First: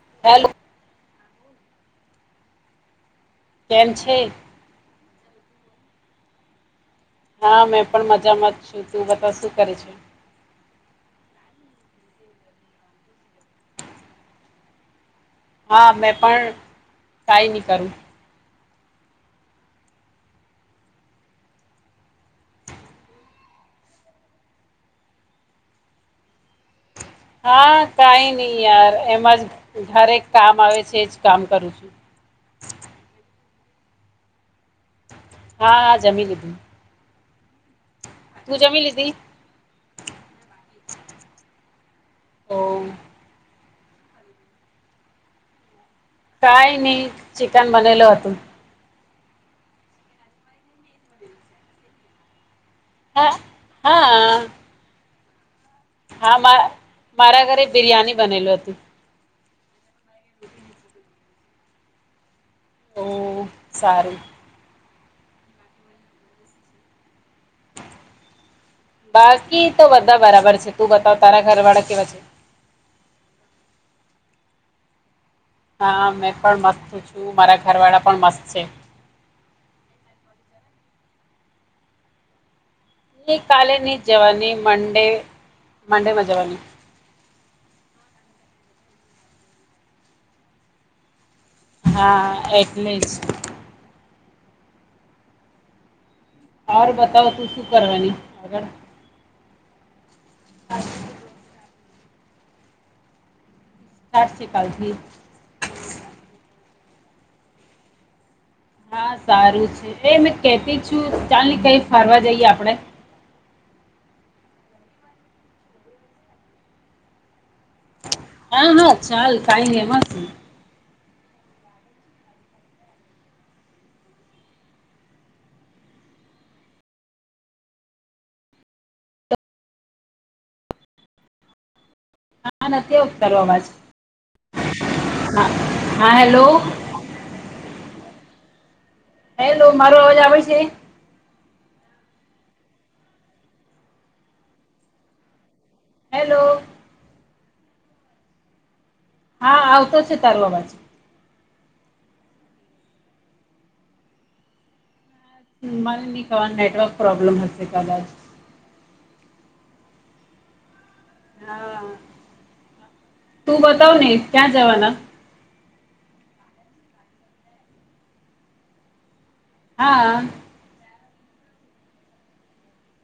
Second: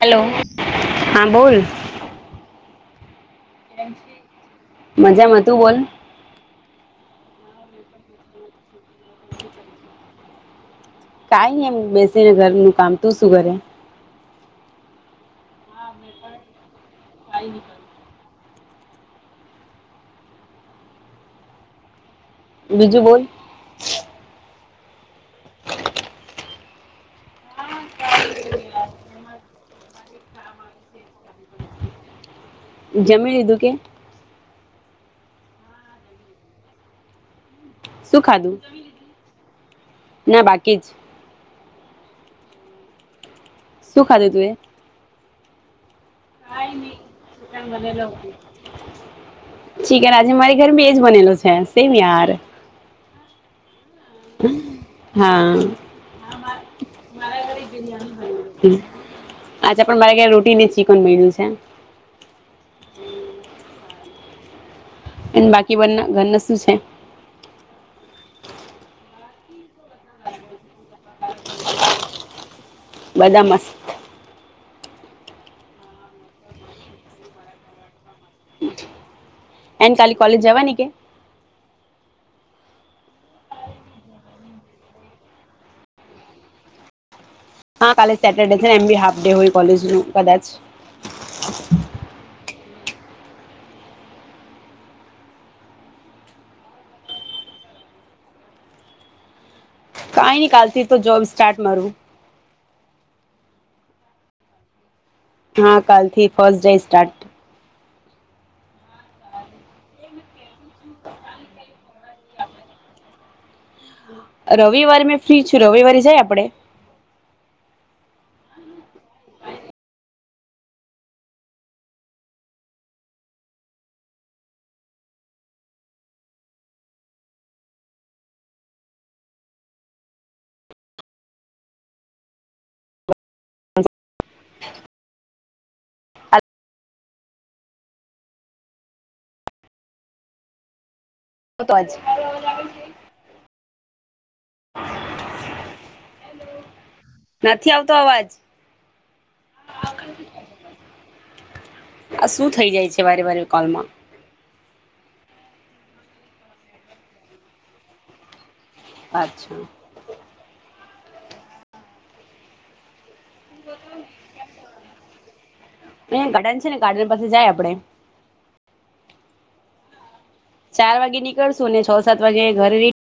હાલો, hello હા બોલ. કેમ છે મજામાંજ તુ બોલ. હા મેં પણ મજામાં જ છું. તો બતાવ શું કરે છે. કઈ નઈ એમ બેસીને ઘરનું કામ તું શું કરે. હા મેં પણ કાઈ નહી કરું. બીજું બોલ. હા કાઈ નહી યાર એમાં જ ઘરે કામ આવે છે એ જ કામ કરું છું. જમી લીધું કે. હા હા જમી લીધું. શું ખાધું તું જમી લીધી ના બાકી છે ઓ [unintelligible] શું ખાધુ તું એ. કાઈ નહી ચિકન બનેલું હતું. ચીકન આજે મારી ઘર મે એજ બનેલું છે સેમ યાર. હા [unintelligible] હ [unintelligible] હા હા મા મારા ઘરે બિરિયાની બનેલું હતું અચ્છા પણ મારે ઘેર રોટી ને ચિકન બન્યું છે ઓ સારું અને બાકી બ ઘર ના શું છે બાકી તો બધા બરાબર છે તું બતાવ તારા ઘર વાળા કેવા છે બધા મસ્ત હા મેં પણ મસ્ત છું મારા ઘર વાળા એન કાલી કોલેજ જવાની કે નઈ કાલે ની જવાની મંડે મંડેમાં જવાની હા કાલે સેટરડે છે એમ બી હાફ ડે હોય કોલેજ નો કદાચ હા એ એટલે જ ઓર બતાવ તું શું કરવાની આગળ કાઈ ની કાલથી તો જોબ સ્ટાર્ટ મારું સાત સી પાલ થી હા કાલથી ફર્સ્ટ ડે સ્ટાર્ટ હા સારું છે એ મેં કેતી છું ચાલને કઈ ફરવા જઈએ આપડે રવિવાર મેં ફ્રી છું રવિવારે જાય આપડે હા હા ચાલ કાઈ નઈ એમાં શું હા નથી ઉતારવામાં છે હા હેલો હેલો મારો અવાજ આવે છે? [unintelligible] હેલો નથી આવતો અવાજ હા આવતો છે તારો અવાજ આ શું થઇ જાય છે, વારે વારે કોલમાં મને ની કવા નેટવર્ક પ્રોબ્લેમ હશે કદાચ પાછો, હા તું બતાવ ને ક્યાં જવાના? હું અહીંયા ગાડન છે ને ગાડન પાસે જાય આપડે હા ચાર વાગે નીકળશું ને છ સાત વાગે ઘરે રી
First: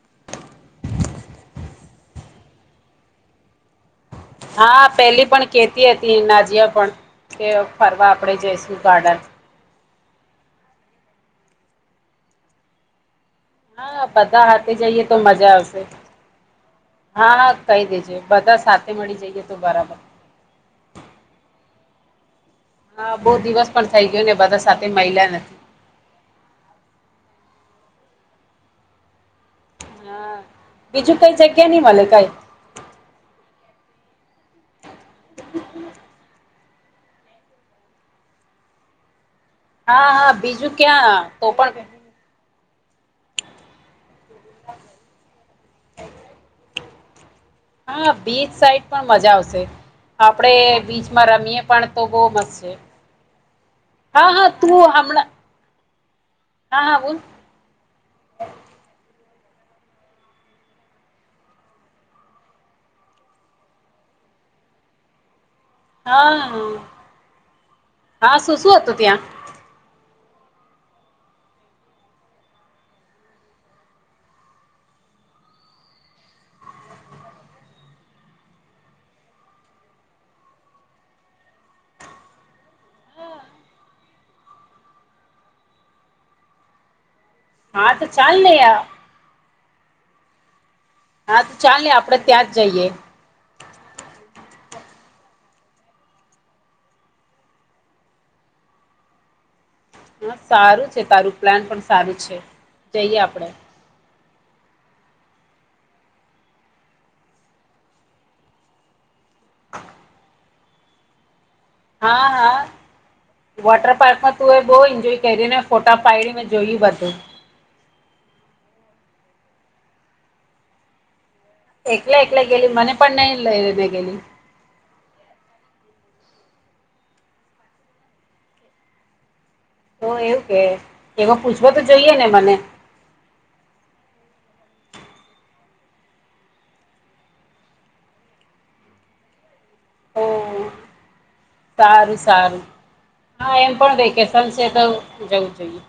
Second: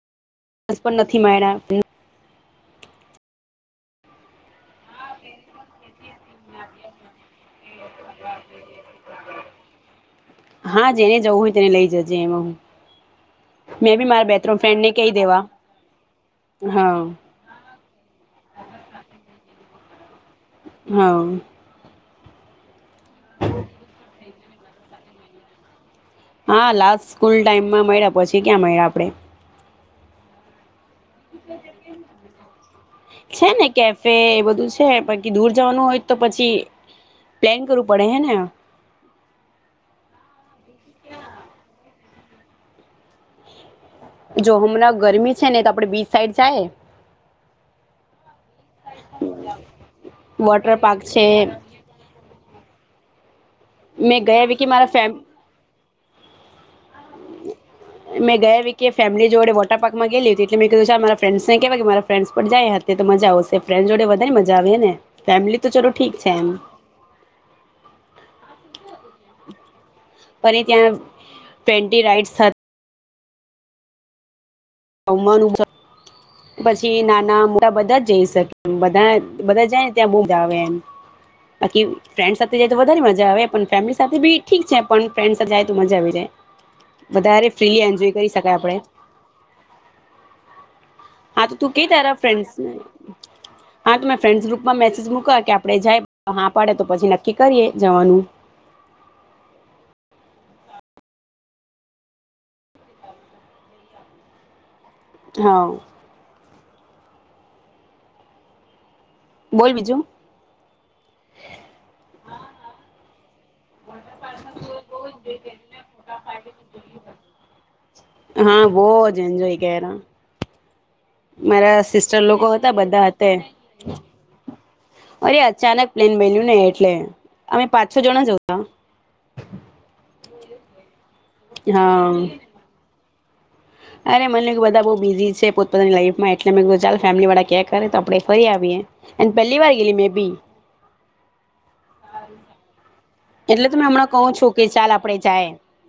[unintelligible] સ પણ નથી મા્ હા પેલી પણ કેતી હતી એના નાજિયા પણ કે ફરવા આપણેે જઈશું ગાર્ડન હા જેને જવું હોય તેને લઈ જજે એમાં હું. મેં હા બી મારા બે બધા ત્રણ હાથે ફ્રેન્ડને જઈએ કહી તો દેવા મજા આવશે હા હા કહી દેજે બધા સાથે મળી જઈએ. તો બરાબર. હા હા બહુ દિવસ પણ થઈ ગયો ને. બધા સાથે મળિલા નથી. હા લાસ્ટ સ્કૂલ ટાઈમમાં મળ્યા પછી ક્યાં મળ્યા આપડે. હા બીજું કઈ જગ્યા નહી મળલે કઈ. છે ને કેફે એ બધું છે બાકી દૂર જવાનું હોય તો પછી, પ્લેન કરવું પડે હે ને. હા હા બીજું ક્યાં તો પણ. જો હમણાં ગરમી છે ને તો આપડ બીચ સાઈડ જાય. હા બીચ સાઈડ પણ મજા આવશે આપડે વોટર પાર્ક છે બીચમાં રમીય પણ તો બહુ મસ્ત છે. મેં હા ગયા હા વીકે તું મારા ફેમ હમણાં. હા હા બોલ મેં ગયા વ કે ફેમિલી. જોડ વોટર પાર્ક મા ગયેલી એટલ મે કધું મારા ફ્રેન્ડસને કેવા મારા ફ્રેન્ડસ જાય હતી તો મજા આવશે ફ્રેન્ડસડે વધારેની મજા આવે ને ફેને? હા હ હા શુંશું હતું ત્યાં? પણ ત્યાં ટ્વેન્ટી રાઈટ્સ. હ પછી નાના મોટા બધા જ જઈ શકે, એ બધા બધા જાયને ત્યાં બજ આવે એ બાકી ફ્રેન્ડ સાથે જાય તો વધારે મજા આવે પણ ફેમિલી સાથે બી ઠીક છે, પણ ફન્ સાથે જાય તો મજા આવી જાય. વધારે ફ્રીલી હા તો એન્જોય કરી ચાલ ને શકાય આપણે. યાર. હા તો તું ક ચાલ ને તરા આપડે ત્યાં જ ફ્રેન્ડસને જઈએ હા તો મે ફ્રેન્ડસ ગ્રુપમાં મેસેજ મુક કે આપડણે જાય હા પડે તો પછી નક્કી કરીએ જવાનું. હા સારું છે તારું પ્લાન પણ સારું છે જઈએ આપણેે. હા [unintelligible] બોલ બીજું? હા હા વોટર પાર્કમાં તું એ બહ એન્જોય કરીને ફોટા પાડી મે જોયું બધું. ન્જોય ગ [unintelligible] મારા સિસ્ટર એકલા એકલા લોકો ગેલી હતા મને બધા પણ હતા. નહી લઈને ગેલી અરે અચાનક પ્લેન બેલ્યું ને એટલે અમે પાંચ છો જણા જઉ ત. હ એવું કે. એમાં પૂછવ તો જોઈએ ને હા મને. અરે મને બધા બ બીઝી છે પોની લાઈફમાં એટ મે ચ ફેમલી વાળા કરે તો આપ ફરી આવીએ પહેલી વાર ગેલી મે ઓ બી. સારું સારું. હા એટલે એમ તો મેં પણ હમણાં કહું વેકેશન છું છે કે તો ચાલ આપણે જવું જ જાય જોઈએ.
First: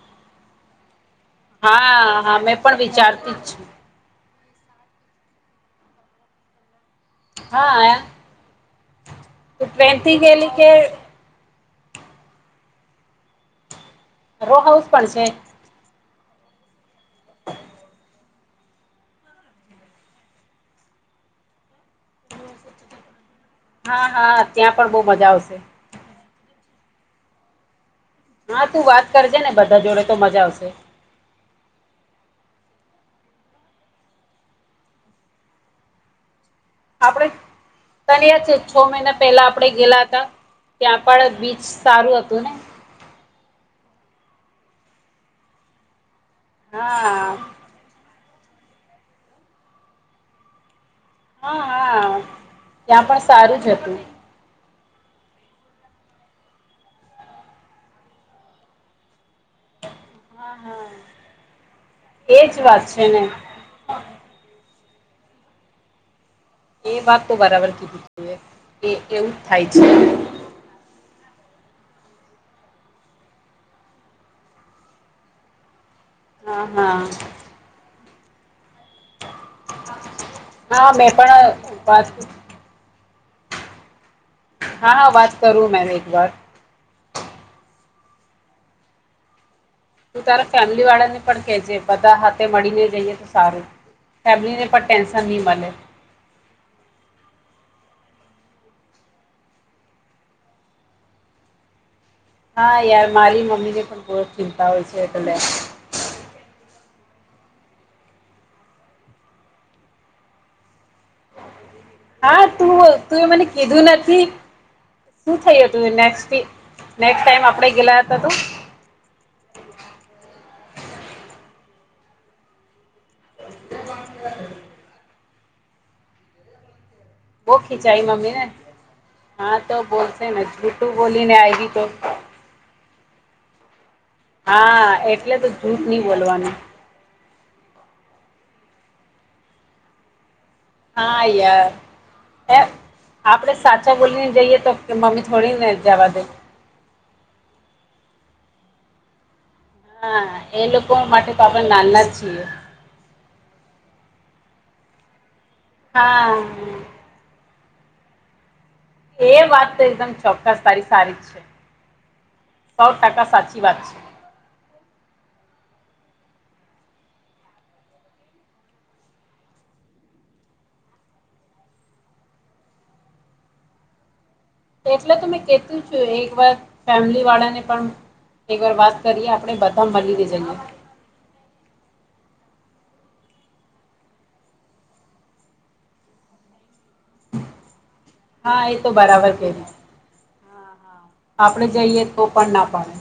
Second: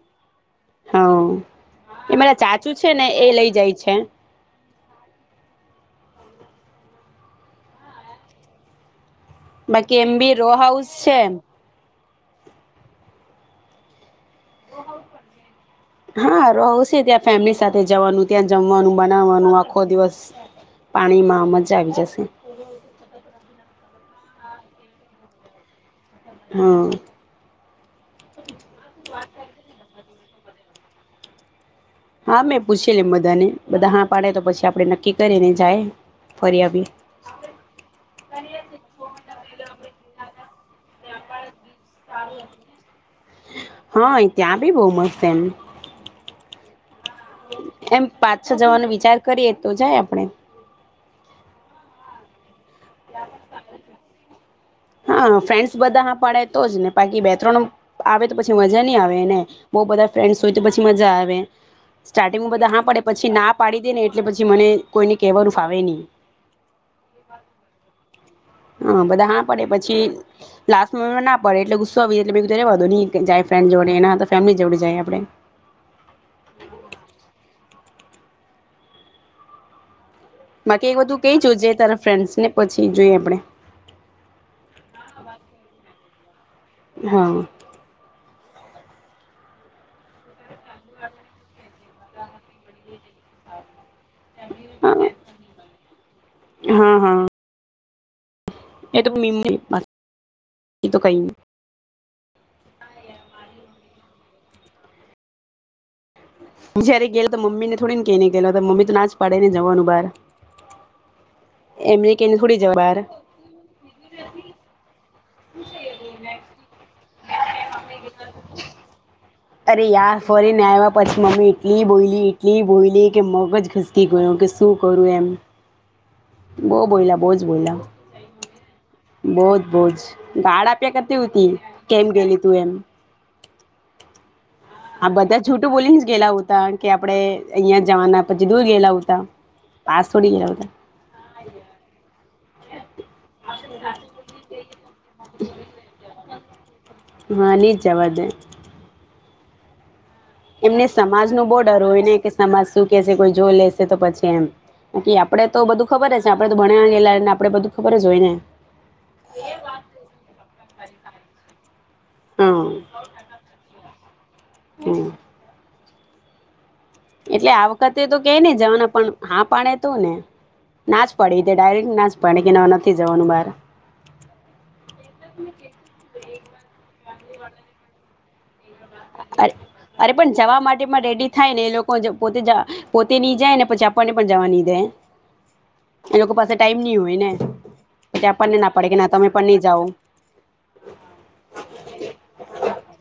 હા એ હા મારા હા મેં ચાચુ પણ છે ને એ વિચારતી જ લઈ છું. જાય છે હા આ બાકી એમ બી રો હાઉસ છે એમ. રો હાઉસ પણ છે? હા રો ત્યાં ફેમિલી સાથે જવાનું ત્યાં જમવાનું બનાવવાનું આખો દિવસ પાણીમાં મજા આવી જશે. હા હા ત્યાં પણ બહુ મજા આવશે. હા. હા તું વાત કરજે ને બધા જોડે તો મજા આવશે. હા મેં પૂછે લ એમ બધાને બધા હા પાડે તો પછી આપડે નક્કી કરી ને જાય. ફરી આવીએ આપણે તને યાદ છે છ મહિના પહેલા આપે ગેલા હતા ત્યાંપડ બીચ સારું હતું ને? હા ત્યાં બી બહ મસ્ત છે એમ. હા એમ પાછ છો જવાનો વિચાર કરીએ તો જાય આપણે? હા હા. ત્યાં પણ સારું જ હતું. હા ફ્રેન્ડ્સ બધા હા પડે તો જ ને બાકી બે ત્રણ આવે તો પછી મજા ન આવેને. બઉ બધા ફ્રેન્ડ્સ હોય હા તો પછી હા મજા આવે. સ્ટાર્ટિંગ એજ બધા વાત હા પડે, છે ને પછી ના પાડી દે ને, એટલે પછી મને. કોઈને કહેવાનું ફાવે નહીં. એ વાત તો બરાબર કીધી. તું એ હા, બધા એવું જ હા પડે થાય છે પછી લાસ્ટ માં ના પાડે. કરવું પડે એટલે ગુસ્સો આવે. એટલે મેં કીધું રહેવા દો, નહીં જાય ફ્રેન્ડ જોડે. એના તો ફેમિલી જોડે જાય, આપણે. હા, હા. [unintelligible] [inaudible] હા બાકી એ મેં બધું કઈ પણ છે જે તારા વાત ફ્રેન્ડ્સ ને પછી જોઈએ, આપણે. આપણે. હા હા, વાત કરું મે. વાત. હા. તું તારા ફેમિલી વાળા ને પણ કેજે, બધા હાથે મળીને જઈએ. સારું ફેમલી ને હા ટેન્શન ની મલે. હા હા એ તો મ એ તો કંઈ ન. હા, યાર મારી મમ્મી ને પણ બહુ ચિંતા હોય છે એટલે. હું જયારે ગેલો તો મમ્મી ને થોડીને કે ને ગેલો, મમ્મી તો ના જ પાડે ને જવાનું બહાર. એમને કઈને હા, થોડી તું જવા બહાર તું એ મને કીધું નથી. શું થયું હતું નેક્સ્ટ વીક? નેક્સ્ટ ટાઈમ આપણે. ગલા હતા તું. અરે યાર, ફરી ને આવ્યા પછી મમ્મી એટલી બોયલી, એટલી બોયલી. કે મગજ ઘસીટી ગયો કે શું કરું એમ. બહુ બોલ્યા. બોજ બહુ બોલા ખીચાઈ મમ્મી ને હા બોજ તો બોજ બોલશે ને ગાળ જૂઠું આપીયા કરતી બોલીને હતી, આવી તો કેમ ગેલી તું એમ. હા, બધા એટલે તો જૂઠું જૂઠ બોલીને નહી જ ગયેલા બોલવાનું હોતા કે આપડે અહિયાં જવાના. પછી દૂર ગેલા હતા, પાસોડી ગેલા હતા. હા, યાર. એફ આપડે સાચા બોલીને જઈએ તો કે મમ્મી થોડીને જવા દે. હા ની જ જવા દે. હા એ એમને લોકો સમાજ માટે તો નુ બહુ આપણે ડર નાના હોય જ ને, કે છીએ સમાજ શું કેશે, કોઈ જો લેશે તો પછી. કી આપ આપણે તો બધું ખબર જ છેને, હા આપણે તો ભણ્યાનેલાને આપણે બધું. ખબર જોઈને. એ વાત તો એકદમ ચોક્કસ તારી સારી. છે હા [unintelligible] સૌ ટકા સાચી વાજ છે. હમ એટલે આ વખતે તો કે નહ જવાના પણ હા પાડે તો ને નાચ પાડી તે ડાયરેક્ટ નાચ પાડે કે નથી જવાનું બાર. એટલે તો મેં કેતું છું એક વાર. ફેમિલીવાળાને પણ એકવાર વાત. કરીએ અરે આપણે બધા અરે મળીને પણ જઈએ જવા માટે પણ રેડી થાય ને એ લોકો. પોતે પોતે નહી જાય ને પછી આપણને પણ જવા નહી જાય એ લોકો પાસે ટાઈમ નહી હોય ને. પછી આપણને હા ના એ તો પડે ના તમે બરાબર પણ કે નહી જાઓ આપણેે જઈએ તો પણ ના પાડે.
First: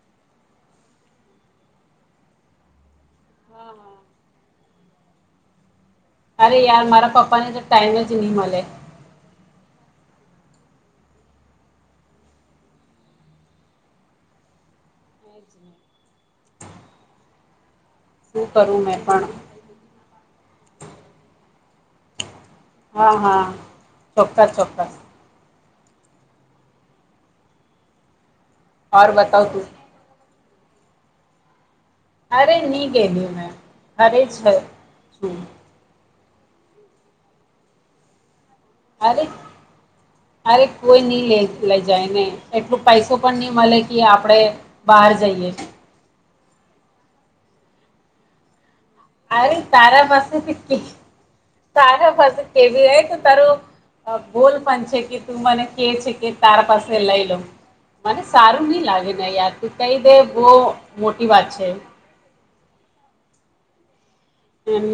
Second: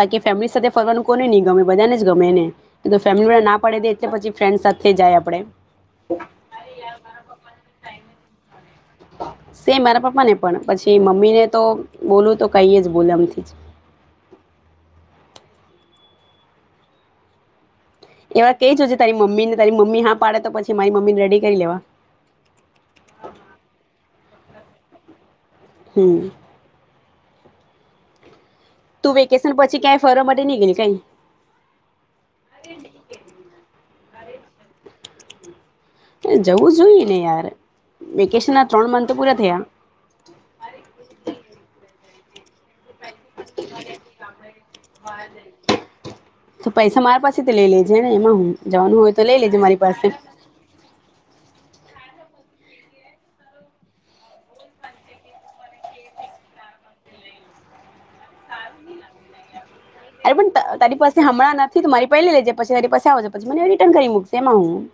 બાકી ફેમિલી સાથે ફરવાનું કોને નહીં ગમે બધાને જ ગમેને ફેમિલી વાા ના હા પડે દે હા એટલે પછી ફ્રેન્ડ સાથે જાય આપડે. અરે યાર મારા પપ્પા ને તો ટાઈમ જ નહી મળે. સે મારા પપ્પાને પણ પછી મમ્મીને તો બોલું તો કઈ જ બોલે એમથી. શું એવા કઈ કરું જો છે મેં તારી પણ મમ્મીને તારી મમ્મી હા પાડ તો પછી મારી મમ્મીને રેડી કરી લેવા. હા હા ચોક્કસ ચોક્કસ હમ ઓર તું બતાવ વેકેશન તું પછી ક્યાંય ફર ની ગઈ કઈ અરે ની ગયેલી મેં અરે છે છું જવું જોઈએ ને યાર વેકેશન ત્રણ મંથ તો અરે પૂરા થયા અરે કોઈ નહી લે લે જાયને એટલું પૈસો પણ નહી મલે કે આપડે બહાર જઈએ તો પૈસા માર પાસેથી લઈ લેજે ને એમાં હું જવાનું હોય તો લઈ અરે લેજે મારી તારા પાસે પાસેથી તારા પાસે કેવી તો તારો બોલ પણ છે કે તું મને કે છે કે તારા પાસે લઈ લો મને સારું ની લાગે ને યાર કહી દે અરે બઉ પણ તારી પાસે મોટી વાત હમણાં છે નથી તો મારી પહેલે લેજે પછી મારી પાસે આવજે પછી મને રિટર્ન કરી મુક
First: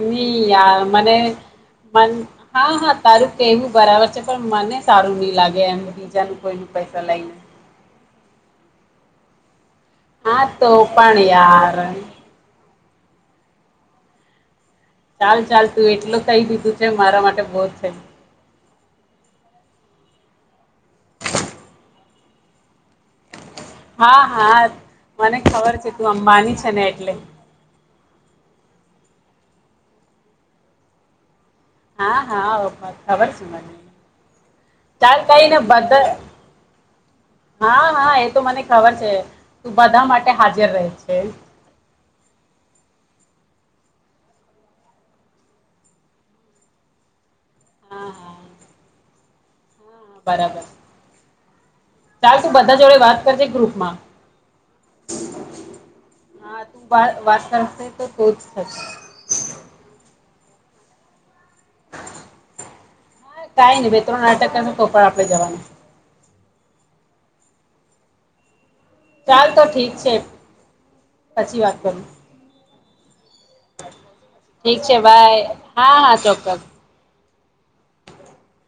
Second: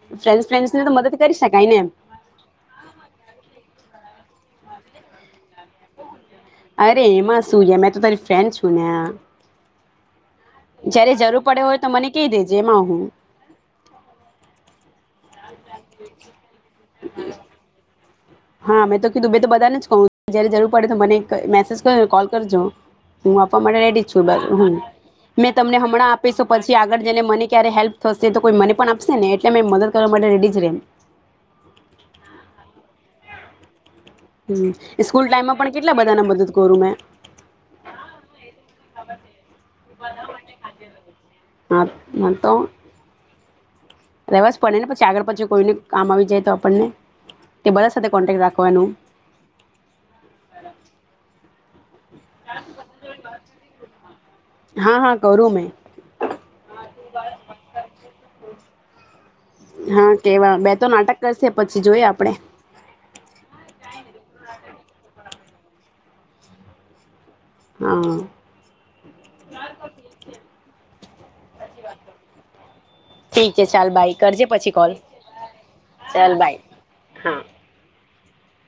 ની યાર મને શકાય ને એમ. મન હા હા તારું કેવું બરાબર છે પણ મને સારું ની લાગે એમ બીજાન. અરે એમાં શું યા મેં તો તારી ફ્રેન્ડ છું ને આ. હા તો જયારે પણ જરૂર પડે યાર હોય તો મને કહી દેજે એમાં હું ચાલ ચાલ તું એટલું કહી દીધું છે મારા માટે બઉ જ છે હા મેં તો કીધું મેં તો બધાને જ કઉ જયારે જરૂર પડે તો મને મેસેજ કર કોલ કરજો હું આપવા માટે રેડી જ હા છું હા હ મને મેં ખબર તમને છે તું હમણાં આપીશ અંબાની છે પછી ને આગળ એટલે જઇને મને ક્યારે હેલ્પ થશે તો કોઈ મને પણ આપશે ને મેં મદદ કરવા માટે રેડી જ રે. હા હા ખબર છે મને. ચાલ સ્કૂલ કઈન ટાઈમમાં પણ કેટલા બધા બધાને મદદ કરું મેં હા હા એ તો મને ખબર છે તું બધા માટે હાજર રહી છે. હા રવાસ પડે ને પછી આગળ પછી કોઈને કામ આવી જાય તો આપણને. તે બધા હા સાથે હા કોન્ટેક્ટ રાખવાનું. બરાબર. ચાલ તું બધા જોડે વાત કરજે ગ્રુપમાં હા હા કરું મેં હા તું વાત કરશે તો [unintelligible] હા કેવા બે તો નાટક કરશે પછી જોઈએ આપણે હા કાઈ નહી બે ત્રણ નાટક કર કોકવાર આપડે જવાનું. હા. ચાલ તો ઠીક છે. સાચી વાત કરું ઠીક છે ચાલ બાય કરજે પછી ઠીક કોલ છે બાય હા હા ચાલ ચોક્કસ. બાય